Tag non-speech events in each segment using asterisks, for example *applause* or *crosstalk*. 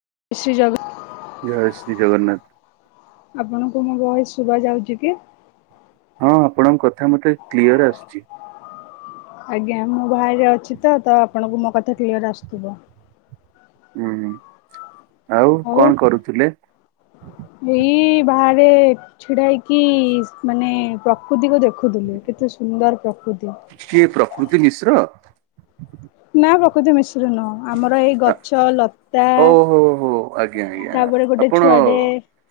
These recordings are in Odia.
*unintelligible* ଜୟ ଶ୍ରୀ ଜଗନ୍ନାଥ। ଆପଣଙ୍କୁ ମୋ ଭଏସ ଶୁଭା ଯାଉଛି କି? ହଁ ଆପଣଙ୍କ କଥା ମତେ କ୍ଲିଅର ଆସୁଛି। ଆଜ୍ଞା ମୁଁ ବାହାରେ ଅଛି ତ ତ ଆପଣଙ୍କୁ ମୋ କଥା କ୍ଲିୟର ଆସୁଥିବ। ହୁଁ ହୁଁ ଆଉ କଣ କରୁଥିଲେ? ଏ ଛିଡା ହେଇକି ମାନେ ପ୍ରକୃତିକୁ ଦେଖୁଥିଲେ କେତେ ସୁନ୍ଦର ପ୍ରକ କୃତି କୃତି ମିଶ୍ର ରେ ନ ଆମର ଏଇ ଆ- ଗଛ ଲତା ଓହୋ ହୋ ଆଜ୍ଞା ଆଜ୍ଞା। ତାପରେ ଗୋଟେ ଆପଣ ଛୁଆଟେ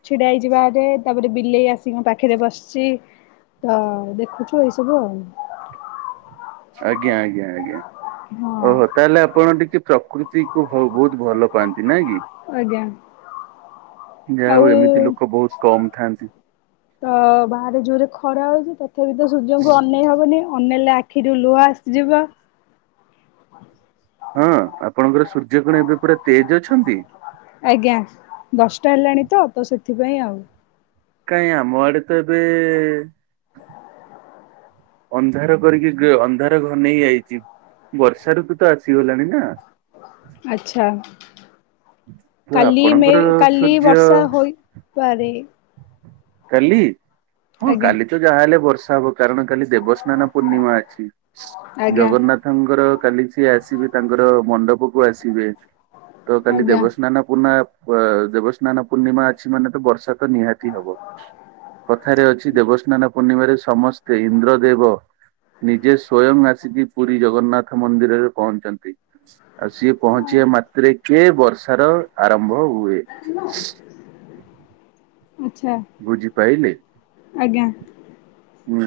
ଛିଡ଼ା ହେଇଯିବାରେ ତାପରେ ବିଲେଇ ଆସିିକି ମୋ ପାଖରେ ବସିଛି ତ ଦେଖୁଛୁ ଏଇ ସବୁ ଆଉ *inaudible* ଆଜ୍ଞା ଆଜ୍ଞା ଆଜ୍ଞା ହଁ ଓହୋ ତାହେଲେ ଆପଣ ଟିକେ ପ୍ରକୃତିକୁ ବହୁତ ଭଲ ପାଆନ୍ତି ନାଇଁ କି। ଆଜ୍ଞା ଯାହା ହଉ ଏମିତି ଆଉ ଲୋକ ବହୁତ କମ୍ ଥାଆନ୍ତି ତ ବାହାରେ ଜୋରେ ଖରା ହଉଛି ତଥାପି ତ ସୂର୍ଯ୍ୟଙ୍କୁ ଅନେଇ ହବନି ଅନେଇଲେ ଆଖିରୁ ଲୁହ ଆସିଯିବ। ହଁ ଆପଣଙ୍କର ସୂର୍ଯ୍ୟ କଣ ଏବେ ପୁରା ତେଜ ଅଛନ୍ତି? ଆଜ୍ଞା ଦଶଟା ହେଲାଣି ତ ତ ସେଥିପାଇଁ ଆଉ। କାଇଁ ଆମ ଆଡେ ତ ଏବେ ଅନ୍ଧାର କରିକି ଗ ଅନ୍ଧାର ଘନ ନେଇ ଆଇଚି। ବର୍ଷାାରୁଋ ତୁ ତ ଆସିଗଲାଣି ନା ଆଚ୍ଛା ତ କାଲି ମେ ଆପଣଙ୍କର କାଲି ବର୍ଷା ସୂର୍ଯ୍ୟ ହୋଇପାରେ କାଲି ହଁ ଆଜ୍ଞା କାଲି ତ ଯାହା ହେଲେ ବର୍ଷ ବର୍ଷା ହବ କାରଣ କାଲି ଦେବସ୍ନାନ ପୂର୍ଣ୍ଣିମା ଅଛି। ଆଜ୍ଞା ଜଗନ୍ନାଥଙ୍କର କାଲି ସିଏ ଆସିବେ ତାଙ୍କର ମଣ୍ଡପ କୁ ଆସିବେ ତ କାଲି ଆଜ୍ଞା ଦେବସ୍ନାନ ପୂର୍ଣ୍ଣିମା। ଦେବସ୍ନାନ ପୂର୍ଣ୍ଣିମା ଅଛି ମାନେ ତ ବର୍ଷା ତ ନିହାତି ହବ। କଥାରେ ଅଛି ଦେବସ୍ନାନ ପୂର୍ଣ୍ଣିମାରେ ସମସ୍ତେ ଇନ୍ଦ୍ରଦେବ ନିଜେ ସ୍ୱୟଂ ଆସିକି ପୁରୀ ଜଗନ୍ନାଥ ମନ୍ଦିରରେ ପହଞ୍ଚନ୍ତି। ଆଉ ସିଏ ପହଞ୍ଚିବା ମାତ୍ରେ କିଏ ବର୍ଷାର ଆରମ୍ଭ ହୁଏ। *inaudible* ଆଚ୍ଛା ବୁଝି ପାଇଲେ। *inaudible* ହୁଁ।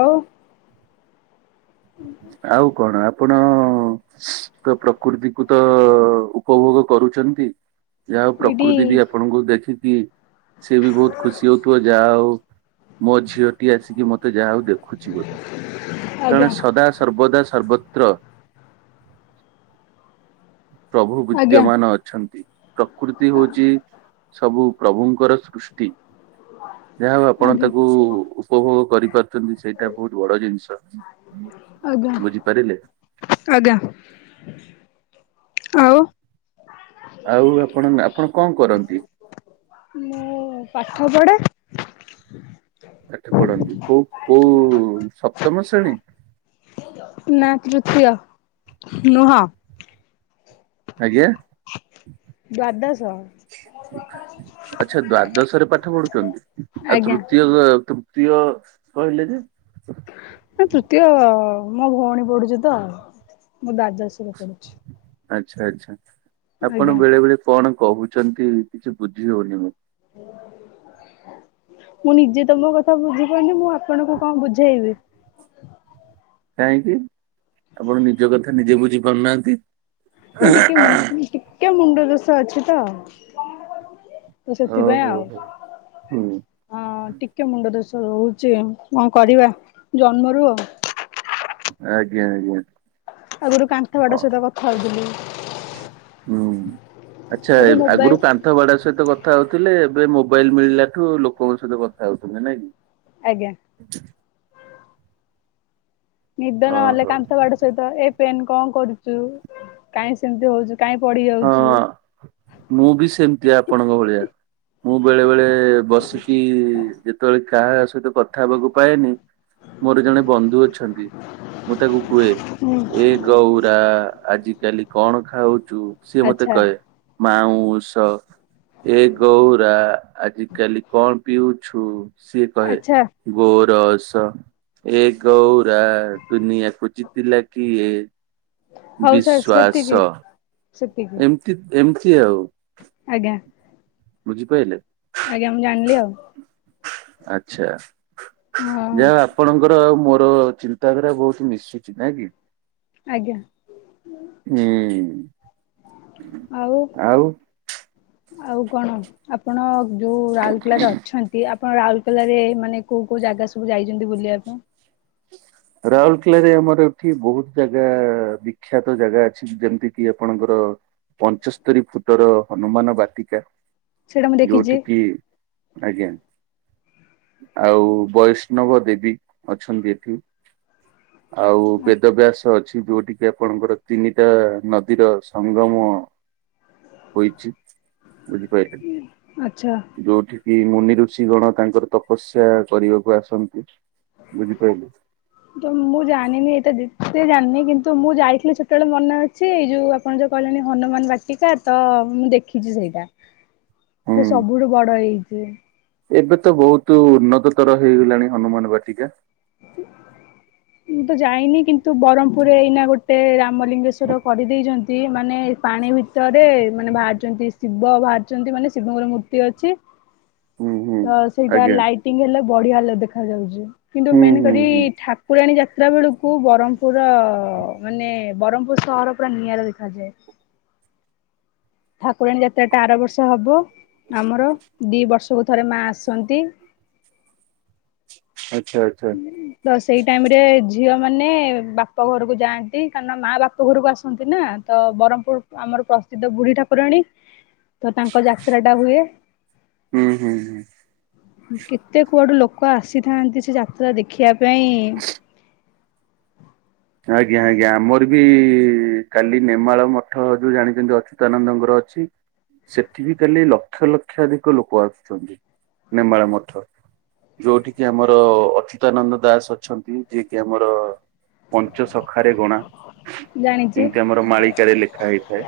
ଆଉ ଆଉ କଣ ଆପଣ ତ ପ୍ରକୃତିକୁତ ଉପଭୋଗ କରୁ ପୂଛନ୍ତି। ଯାହା ହଉ ଏଇଠି ପ୍ରକୃତି ବି ଆପଣଙ୍କୁ ଦେଖିକି ସେବି ବହୁତ ଖୁସି ହଉଥିବ ଯାହା ହଉ। ମୋ ଝିଅଟି ଆସିକି ମତେ ଯାହା ହଉ ଦେଖୁଛି ବୋଲି *inaudible* କାରଣ ଆଜ୍ଞା ସଦା ସର୍ବଦା ସର୍ବତ୍ର *inaudible* ପ୍ରଭୁ ଆଜ୍ଞା ବିଦ୍ୟମାନ ଅଛନ୍ତି। ପ୍ରକୃତି ହଉଛି ସବୁ ପ୍ରଭୁଙ୍କର ସୃଷ୍ଟି। *inaudible* ଯାହା ହଉ ଆପଣ ଆଜ୍ଞା ତାକୁ ଉପଭୋଗ କରିପାରୁଛନ୍ତି। ସେଇଟା ବହୁତ ବଡ଼ ଜିନିଷ। ଆଜ୍ଞା ବୁଝିପାରିଲେ *inaudible* ଆଜ୍ଞା। *inaudible* ଆଉ? ଆଉ ଆପଣ-ଆପଣ କଣ କରନ୍ତି? ମୁଁ ପାଠ ପଢ଼େ ପାଠ ପଢ଼ନ୍ତି କୋଉ କୋଉ ସପ୍ତମ ଶ୍ରେଣୀ। *inaudible* ନାଁ ତୃତୀୟ *inaudible* ନୁହଁ। ଆଜ୍ଞା। *inaudible* ଦ୍ୱାଦଶ। *inaudible* ଆଚ୍ଛା ଦ୍ଵାଦଶ ରେ ପାଠ ପଢୁଛନ୍ତି। ଆଉ ଆଜ୍ଞା ତୃତୀୟ-ତୃ ପ୍ରିୟ କହିଲେ ଯେ ତୃତୀୟ ମୋ ଭଉଣୀ ପଢୁଛି ତ। ମୁଁ ଦ୍ୱାଦଶ ରେ ପଢୁଛି। ଆଚ୍ଛା ଆଚ୍ଛା ଆପଣ ଆଜ୍ଞା ବେଳେ ବେଳେ କଣ କହୁଛନ୍ତି। କିଛି ବୁଝି ହଉନି ମୁଁ *inaudible* ମୁଁ ନିଜେ ତମ କଥା ବୁଝିପାରୁନି ମୁଁ ଆପଣଙ୍କୁ କଣ ବୁଝେଇବି। ହ *inaudible* କାହିଁକି ଆପଣ ନିଜ କଥା ନିଜେ ବୁଝି ପାରୁନାହାନ୍ତି? ନା ଟିକେ ଟିକେ ମୁଣ୍ଡ ଦୋଷ ଅଛି ତ *inaudible* ତ ସେଥିପାଇଁ ଓହୋ ଆଉ ହୋ ହୁଁ *inaudible* ହଁ ଟିକେ ମୁଣ୍ଡ ଦୋଷ ରହୁଛି କଣ କରିବା ଜନ୍ମରୁ ଆଉ ଆଜ୍ଞା ଆଜ୍ଞା। ଆଗରୁ କାନ୍ଥବାଡ଼ ହଁ ସହିତ କଥା ହଉଥିଲି। ହୁଁ। ଆଚ୍ଛା ଏବେ ମୋବାଇଲ ଆଗରୁ କାନ୍ଥବାଡ଼ ସହିତ କ କଥା ହଉଥିଲେ ଏବେ ମୋବାଇଲ ମିଳିଲାଠୁ ଲୋକଙ୍କ ସହିତ କଥା ହଉଛନ୍ତି ନାଇଁ କି? ଆଜ୍ଞା। ନିଦ ନହେଲେ ଓହୋ କାନ୍ଥବାଡ଼ ସହିତ ଏ ପେନ୍ କଣ କରୁଛୁ କାହିଁ ସେମିତି ହଉଚୁ। ପଡି ଯାଉଛୁ। ହଁ ମୁଁ ବି ସେମିତି ଆପଣଙ୍କ ଭଳିଆ। ମୁଁ ବେଳେ ବେଳେ ବସିକି ଯେତେବେଳେ କାହା ସହିତ କଥା ହେବାକୁ ପାଏନି। ମୋର ଜଣେ ବନ୍ଧୁ ଅଛନ୍ତି। ମୁଁ ତାକୁ କୁହେ ହୁଁ ଏ ଗୌରା ଆଜି କାଲି କଣ ଖାଉଛୁ ସିଏ ମତେ ଆଚ୍ଛା କହେ ମାଉଁସ ଏ ଗଉରା ଆଜିକାଲି କଣ ପିଉଛୁ ସିଏ କହେ ଆଚ୍ଛା ଗୋ ରଶ ଏ ଗୌରା ଦୁନିଆକୁ ଜିତିଲା କିଏ ହଉ ସାର୍ ସେତିକି ବିଶ୍ଵାସ ସେତିକି ଏମତି ଏମିତି ଆଉ। ଆଜ୍ଞା। ବୁଝିପାଇଲେ? ଆଜ୍ଞା ମୁଁ ଜାଣିଲି ଆଉ। ଆଛା ହଁ ଯାହା ହଉ ଆପଣଙ୍କର ମୋର ଚିନ୍ତାଧାରା ବହୁତ ମିଶୁଛି ନାଇଁ କି? ଆଜ୍ଞା। ହୁଁ ଆଉ ଆଉ କଣ ଆପଣ ଯୋଉ ରାଉରକେଲାରେ ଅଛନ୍ତି ଆପଣ ରାଉରକେଲାରେ ମାନେ କୋଉ କୋଉ ଜାଗା ସବୁ ଯାଇଛନ୍ତି ବୁଲିବା ପାଇଁ? ରାଉରକେଲାରେ ଆମର ଏଠି ବହୁତ ଜାଗା ବିଖ୍ୟାତ ଜାଗା ଅଛି ଯେମିତି କିି ଆପଣଙ୍କର ପଞ୍ଚସ୍ତରୀ ଫୁଟର ହନୁମାନ ବାଟିକା। ସେଇଟା ମୁଁ ଦେଖିଛି ଯୋଉଠିକି ଆଜ୍ଞା। ଆଉ ବୈଷ୍ଣବ ଦେବୀ ଅଛନ୍ତି ଏଠି। ଆଉ ବେଦ ବ୍ୟାସ ଅଛି। ଯୋଉଠିକ କି ଆପଣଙ୍କର ତିନିଟା ନଦୀର ସଙ୍ଗମ। ହୋଇଛି ବୁଝି ପାରିଲେ ଆଚ୍ଛା ଯୋଉଠି କି ମୁନି ଋଷି ଗଣ ତାଙ୍କର ତପସ୍ୟା କରିବାକୁ ଆସନ୍ତି ବୁଝିପାରିଲେ। ତ ମୁଁ ଜାଣିନି ଏଇଟା ଯେତେ ଜାଣିନି କିନ୍ତୁ ମୁଁ ଯାଇଥିଲି ସେତେବେଳେ ମନେ ଅଛି ଏଇ ଯୋଉ ଆପଣ କହିଲେଣି ହନୁମାନ ବାଟିକା ତ ମୁଁ ଦେଖିଛି ସେଇଟା। *inaudible* ସେ ସବୁଠୁ ବଡ ହେଇଛି। ଏବେ ତ ବହୁତ ଉନ୍ନତତର ହେଇଗଲାଣି ହନୁମାନ ବାଟିକା। ମୁଁ ତ ଯାଇନି କିନ୍ତୁ ବ୍ରହ୍ମପୁରରେ ଏଇନା ଗୋଟେ ରାମଲିଙ୍ଗେଶ୍ଵର କରିଦେଇଛନ୍ତି ମାନେ ପାଣି ବି ଭିତରେ ମାନେ ବାହାରିଛନ୍ତି ଶିବ ବାହାରିଛନ୍ତି ମାନେ ଶିବଙ୍କର ମୂର୍ତ୍ତି ଅଛି। ହୁଁ ହୁଁ। ତ ସେଇଟା ଆଜ୍ଞା ଲାଇଟିଙ୍ଗ ହେଲେ ବଢିଆ ଦେଖାାଯାଉଛି। କିନ୍ତୁ ହୁଁ ମେନ୍ ହୁଁ କରି ହୁଁ ଠାକୁରାଣୀ ଯାତ୍ରା ବେଳକୁ ବ୍ରହ୍ମପୁରର ମାନେ ବ୍ରହ୍ମପୁର ସହର ପୁରା ନିଆରା ଦେଖାଯାଏ। ଠାକୁରାଣୀ ଯାତ୍ରା ଟା ଆର ବର୍ଷ ହବ। ଆମର ଦି ବର୍ଷକୁ ଥରେ ମା ଆସନ୍ତି। ଆଛା ଆଛା। ତ ସେଇ ଟାଇମ ରେ ଝିଅମାନେ ବାପ ଘରକୁ ଯାଆନ୍ତି କାରଣ ମା ବାପ ଘରକୁ ଆସନ୍ତି ନା ତ ବ୍ରହ୍ମପୁର ଆମର ପ୍ରସିଦ୍ଧ ବୁଢୀ ଠାକୁରାଣୀ ତ ତାଙ୍କ ଯାତ୍ରା ଟା ହୁଏ। ହୁଁ ହୁଁ ହୁଁ। କେତେ କୁଆଡୁ ଲୋକ ଆସିଥାନ୍ତି ସେ ଯାତ୍ରା ଦେଖିବା ପାଇଁ। ଆଜ୍ଞା ଆଜ୍ଞା ଆମର ବି କାଲି ନେମାଳ ମଠ ଯୋଉ ଜାଣିଛନ୍ତି ଅଚ୍ୟୁତାନନ୍ଦଙ୍କର ଅଛି। ସେଠି ବିି କାଲି ଲକ୍ଷ ଲକ୍ଷାଧିକ ଲୋକ ଆସୁଛନ୍ତି ନେମାଳ ମଧ୍ୟ ଯୋଉଠ କିି ଆମର ଅଚ୍ୟୁତାନନ୍ଦ ଦାସ ଅଛନ୍ତି ଯିଏ କିି ଆମର ପଞ୍ଚ ସଖାରେ ଗଣା ଜାଣିଛି ଯେମିତି ଆମର ମାଳିକାରେ ଲେଖା ହେଇଥାଏ।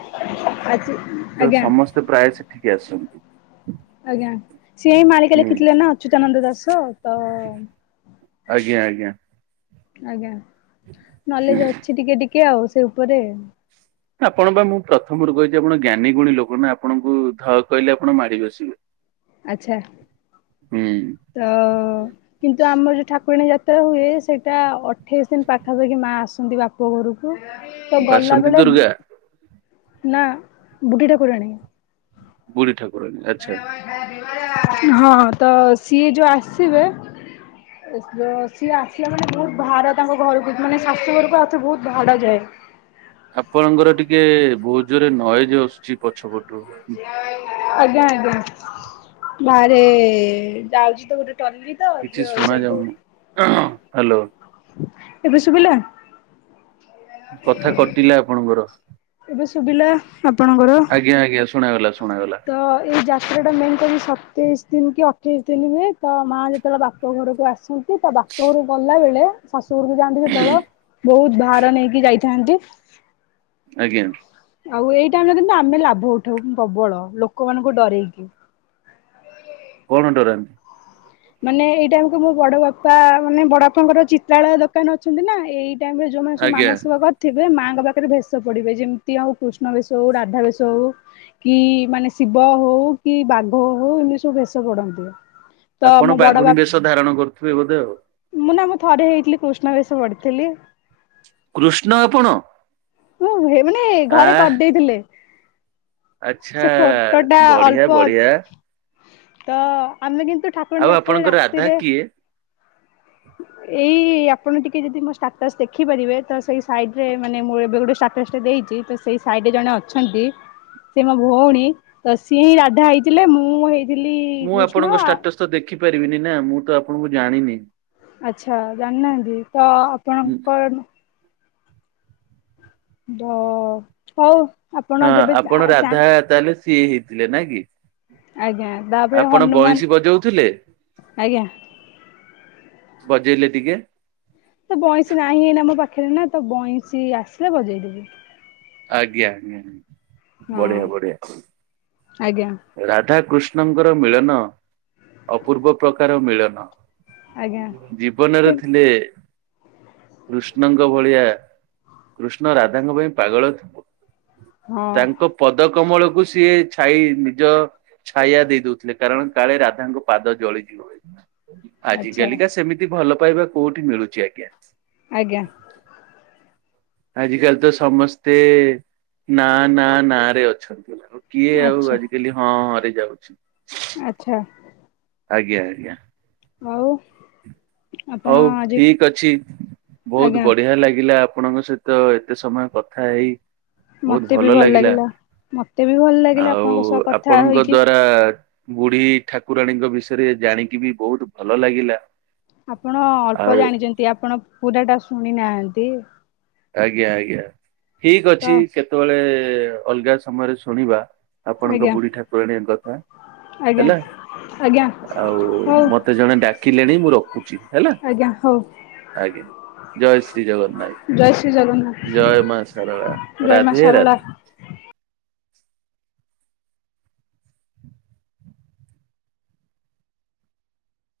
ଆଜି ତ ଆଜ୍ଞା ସମସ୍ତେ ପ୍ରାୟ ସେଠିକି ଆସନ୍ତି। ଆଜ୍ଞା ସିଏ ହି ମାଳିକା ହୁଁ ଲେଖିଥିଲେ ନା ଅଚ୍ୟୁତାନନ୍ଦ ଦାସ ତ ଆଜ୍ଞା ଆଜ୍ଞା। ଆଜ୍ଞା ନଲେଜ ଅଛି ଟିକେ ଟିକେ ଆଉ ସେ ଉପରେ। ଆପଣ ପାଇଁ ମୁଁ ପ୍ରଥମରୁ କହିଛି ଆପଣ ଜ୍ଞାନୀ ଗୁଣୀ ଲୋକ ନା ଆପଣଙ୍କୁ ଧ କହିଲେ ଆପଣ ମାଡି ବସିବେ। ଆଛା ହୁଁ ତ କିନ୍ତୁ ଆମର ଯୋଉ ଠାକୁରଣୀ ଯା ତ ହୁଏ ସେଇଟା ଅଠେଇଶି ଦିନ ପାଖାପାଖି ମା ଆସନ୍ତି ବାପ ଘରକୁ ତ ଗଲା ବାସନ୍ତୀ ବେଳେ ଦୁର୍ଗା ନା ବୁଢ଼ୀ ଠାକୁରଣୀ *unintelligible* ହଁ ତ ସିଏ ଯୋଉଁ ଆସିବ ସିଏ ଆସିଲେ ମାନେ ବହୁତ ବାହାରେ ତାଙ୍କ ଘରକୁ ମାନେ ଶାଶୁ ଘରକୁ ଆଉଥରେ ବହୁତ ଭଡା ଯାଏ। ଆପଣଙ୍କର ଟିକେ ବହୁତ ଜୋରେ ନଏଜ ଆସୁଛି ପଛ ପଟୁ। ଆଜ୍ଞା ଆଜ୍ଞା ବାହାରେ ଯାଉଛି ତ ଗୋଟେ ଟଲି ତ କିଛି ଶୁଣା ସେଇ ତ ଯାଉନି ହ୍ୟାଲୋ ଏବେ ଶୁଭିଲା? କଥା କଟିଲା ଆପଣଙ୍କର ଏବେ ଶୁଭିଲା ଆପଣଙ୍କର? ଆଜ୍ଞା ଆଜ୍ଞା ଶୁଣାଗଲା ଶୁଣାଗଲା ତ ଏଇ ଯାତ୍ରା ଟା ମେନକରି ସ ତେଇଶି ଦିନି କି ଅଠେଇଶି ଦିନି ହୁଏ ତ ମା ଯେତେବେଳେ ବାପ ଘରକୁ ଆସନ୍ତି ତା ବାପ ଘରୁ ଗଲାବେଳେ ଶାଶୁଘରକୁ ଯାଆନ୍ତି। ସେତେବେଳେ ବହୁତ ଭାର ନେଇକି ଯାଇଥାନ୍ତି। ଆଜ୍ଞା। ଆଉ ଏଇ ଟାଇମ ରେ କିନ୍ତୁ ଆମେ ଲାଭ ଉଠାଉ ପ୍ରବଳ ଲୋକମାନଙ୍କୁ ଡରେଇକି। କଣ ଡରାନ୍ତି। ମାନେ ଏଇ ଟାଇମ କୁ ମୋ ବଡ଼ବାପା ମାନେ ବଡ଼ବାପାଙ୍କର ଚିତ୍ରାଳୟ ଦୋକାନ ଅଛନ୍ତି ନା ଏଇ ଏଇ ଟାଇମ ରେ ଯେଉଁମାନେ ସବୁ ଆଜ୍ଞା ମାନସିକ କରିଥିବେ ମାଙ୍କୁ ଙ୍କ ପାଖରେ ବେଶ ପଡିବେ ଯେମତି ହଉ କୃଷ୍ଣ ବେଶ ହଉ ରାଧା ବେଶ ହଉ କି ମାନେ ଶିବ ହଉ ହଉ କି ବାଘ ହଉ ଏମିତି ସବୁ ଭେଷ ପଡନ୍ତି। ତ ଆପଣ ମୋ ବଡ ବାଘୁଣୀ ବାପା ବେଶ ଧାରଣ କରୁଥିବେ ବୋଧେ ଆଉ? ମୁଁ ନା ମୁଁ ଥରେ ହେଇଥିଲି କୃଷ୍ଣ ବେଶ ପଡ଼ିଥିଲି। କୃଷ୍ଣ ଆପଣ? ମୁଁ ହେଇନି ଆ ଘରେ କରିଦେଇଥିଲେ। ଆଚ୍ଛା ସେ ଫଟୋ ଟା ବଢିଆ ଅଳ୍ପ ବଢିଆ ଅଛି। ତ ଆମେ କିନ୍ତୁ ତ ଆଉ ଠାକୁରାଣୀ ଆପଣଙ୍କ ଯାତ୍ରାରେ ରାଧା ରାତିରେ କିଏ? *unintelligible* ଏଇ ଆପଣ ଟିକେ ଯଦି ମୋ ଷ୍ଟାଟସ ଦେଖିପାରିବେ। ତ ସେଇ ସାଇଡ ରେ ମାନେ ମୁଁ ଏବେ ଗୋଟେ ଷ୍ଟାଟସ୍ ଟେ ଦେଇଛି। ତ ସେଇ ସାଇଡିରେ ଜଣେ ଅଛନ୍ତି। ସେ ମୋ ଭଉଣୀ ତ ସିଏ ହିଁ ରାଧା ହେଇଥିଲେ। ମୁଁ ହେଇ ମୁଁ ଆପଣଙ୍କ ଷ୍ଟାଟସ୍ ତ ଦେଖିପାରିବିନି ନା ମୁଁ ତ ଆପଣଙ୍କୁ ଜାଣିନି। ଆଛା ଜାଣିନାହାନ୍ତି ତ ହଁ ଆପଣଙ୍କର ଓ ହଉ ଆପଣ ହଁ ଯେବେ ଚା ଆପଣ ଚା ରାଧା ତାହେଲେ ସିଏ ହେଇଥିଲେ। ନା କି? ଆଜ୍ଞା ତାପରେ ଆପଣ ହନୁମାନ ବଇଁଶୀ ବଜଉଥିଲେ? ଆଜ୍ଞା ବଜେଇଲେ ଟିକେ। ତ ବଇଁଶୀ ନାହିଁ ଏଇନା ମୋ ପାଖରେ ନା ତ ବଇଁଶୀ ଆସିଲେ ବଜେଇଦେବି। ଆଜ୍ଞା ଆଜ୍ଞା ହଁ ବଢ଼ିଆ ବଢ଼ିଆ। ଆଜ୍ଞା ରାଧାକୃଷ୍ଣଙ୍କର ମିଳନ ଅପୂର୍ବ ପ୍ରକାର ମିଳନ। ଆଜ୍ଞା କି ଜୀବନରେ ଥିଲେ। କୃଷ୍ଣଙ୍କ ଭଳିଆ କୃଷ୍ଣ ରାଧାଙ୍କ ପାଇଁ ପାଗଳ ଥିବ ହଁ ତାଙ୍କ ପଦ କମଳକୁ ସିଏ ଛାଇ ନିଜ ଛାୟା ଦେଇ ଦଉଥିଲେ କାରଣ କାଳେ ରାଧାଙ୍କ ପାଦ ଜଳିଯିବ। ଆଜି ଆଚ୍ଛା କାଲିକା ସେମିତି ଭଲ ପାଇବା କୋଉଁଠି ମିଳୁଛି ଆଜ୍ଞା। ଆଜ୍ଞା। ଆଜି କାଲି ତ ସମସ୍ତେ ନାଁ ନାଁ ନାଁ ରେ ଅଛନ୍ତି। କିଏ ଆଉ ଆଜିକାଲି ହଁ ହଁ ରେ ଯାଉଛି। ଆଛା। ଆଜ୍ଞା ଆଜ୍ଞା। ଆଉ ଆପଣ ହଉ ଆଜି ଠିକ ଅଛି ବହୁତ ଆଜ୍ଞା ବଢିଆ ଲାଗିଲା ଆ ଆପଣଙ୍କ ସହିତ ଏତେ ସମୟ କଥାହେଇ ବୋହୁତ ଭଲ ଲାଗିଲା। ମତେ ବି ଭଲ ଲାଗିଲା ଆଉ ଆପଣଙ୍କ ସହ କଥା ଆପଣଙ୍କ ହେଇକି ଦ୍ଵାରା ବୁଢୀ ଠାକୁରାଣୀଙ୍କ ବି ବିଷୟରେ ଜାଣିକି ବି ବୋହୁତ ଭଲ ଲାଗିଲା। ଆପଣ ଅଳ୍ପ ଆଉ ଜାଣିଚନ୍ତି ଆପଣ ପୁରାଟା ଶୁଣିନାହାନ୍ତି। ଆଜ୍ଞା ଆଜ୍ଞା ତ ଠିକଅଛି ସେତେବେଳେ ଅଲଗା ସମୟରେ ଶୁଣିବା। ଆପଣଙ୍କ ଆଜ୍ଞା ବୁଢୀ ଠାକୁରାଣୀଙ୍କ କଥା। ଆଜ୍ଞା ହେଲା? ଆଜ୍ଞା ଆଉ ହଉ ମତେ ଜଣେ ଡାକିଲେଣି ମୁଁ ରଖୁଚି। ଆଜ୍ଞା ହୋଉ। ଜୟେ ଜଗନ୍ନାଥ ଶ୍ରୀଜଗନ୍ନାଥ। ଜୟ ମାଆ ସାରଳା ଜୟ ମା ରାଧେ ଶାରଳା। ରାଧେ।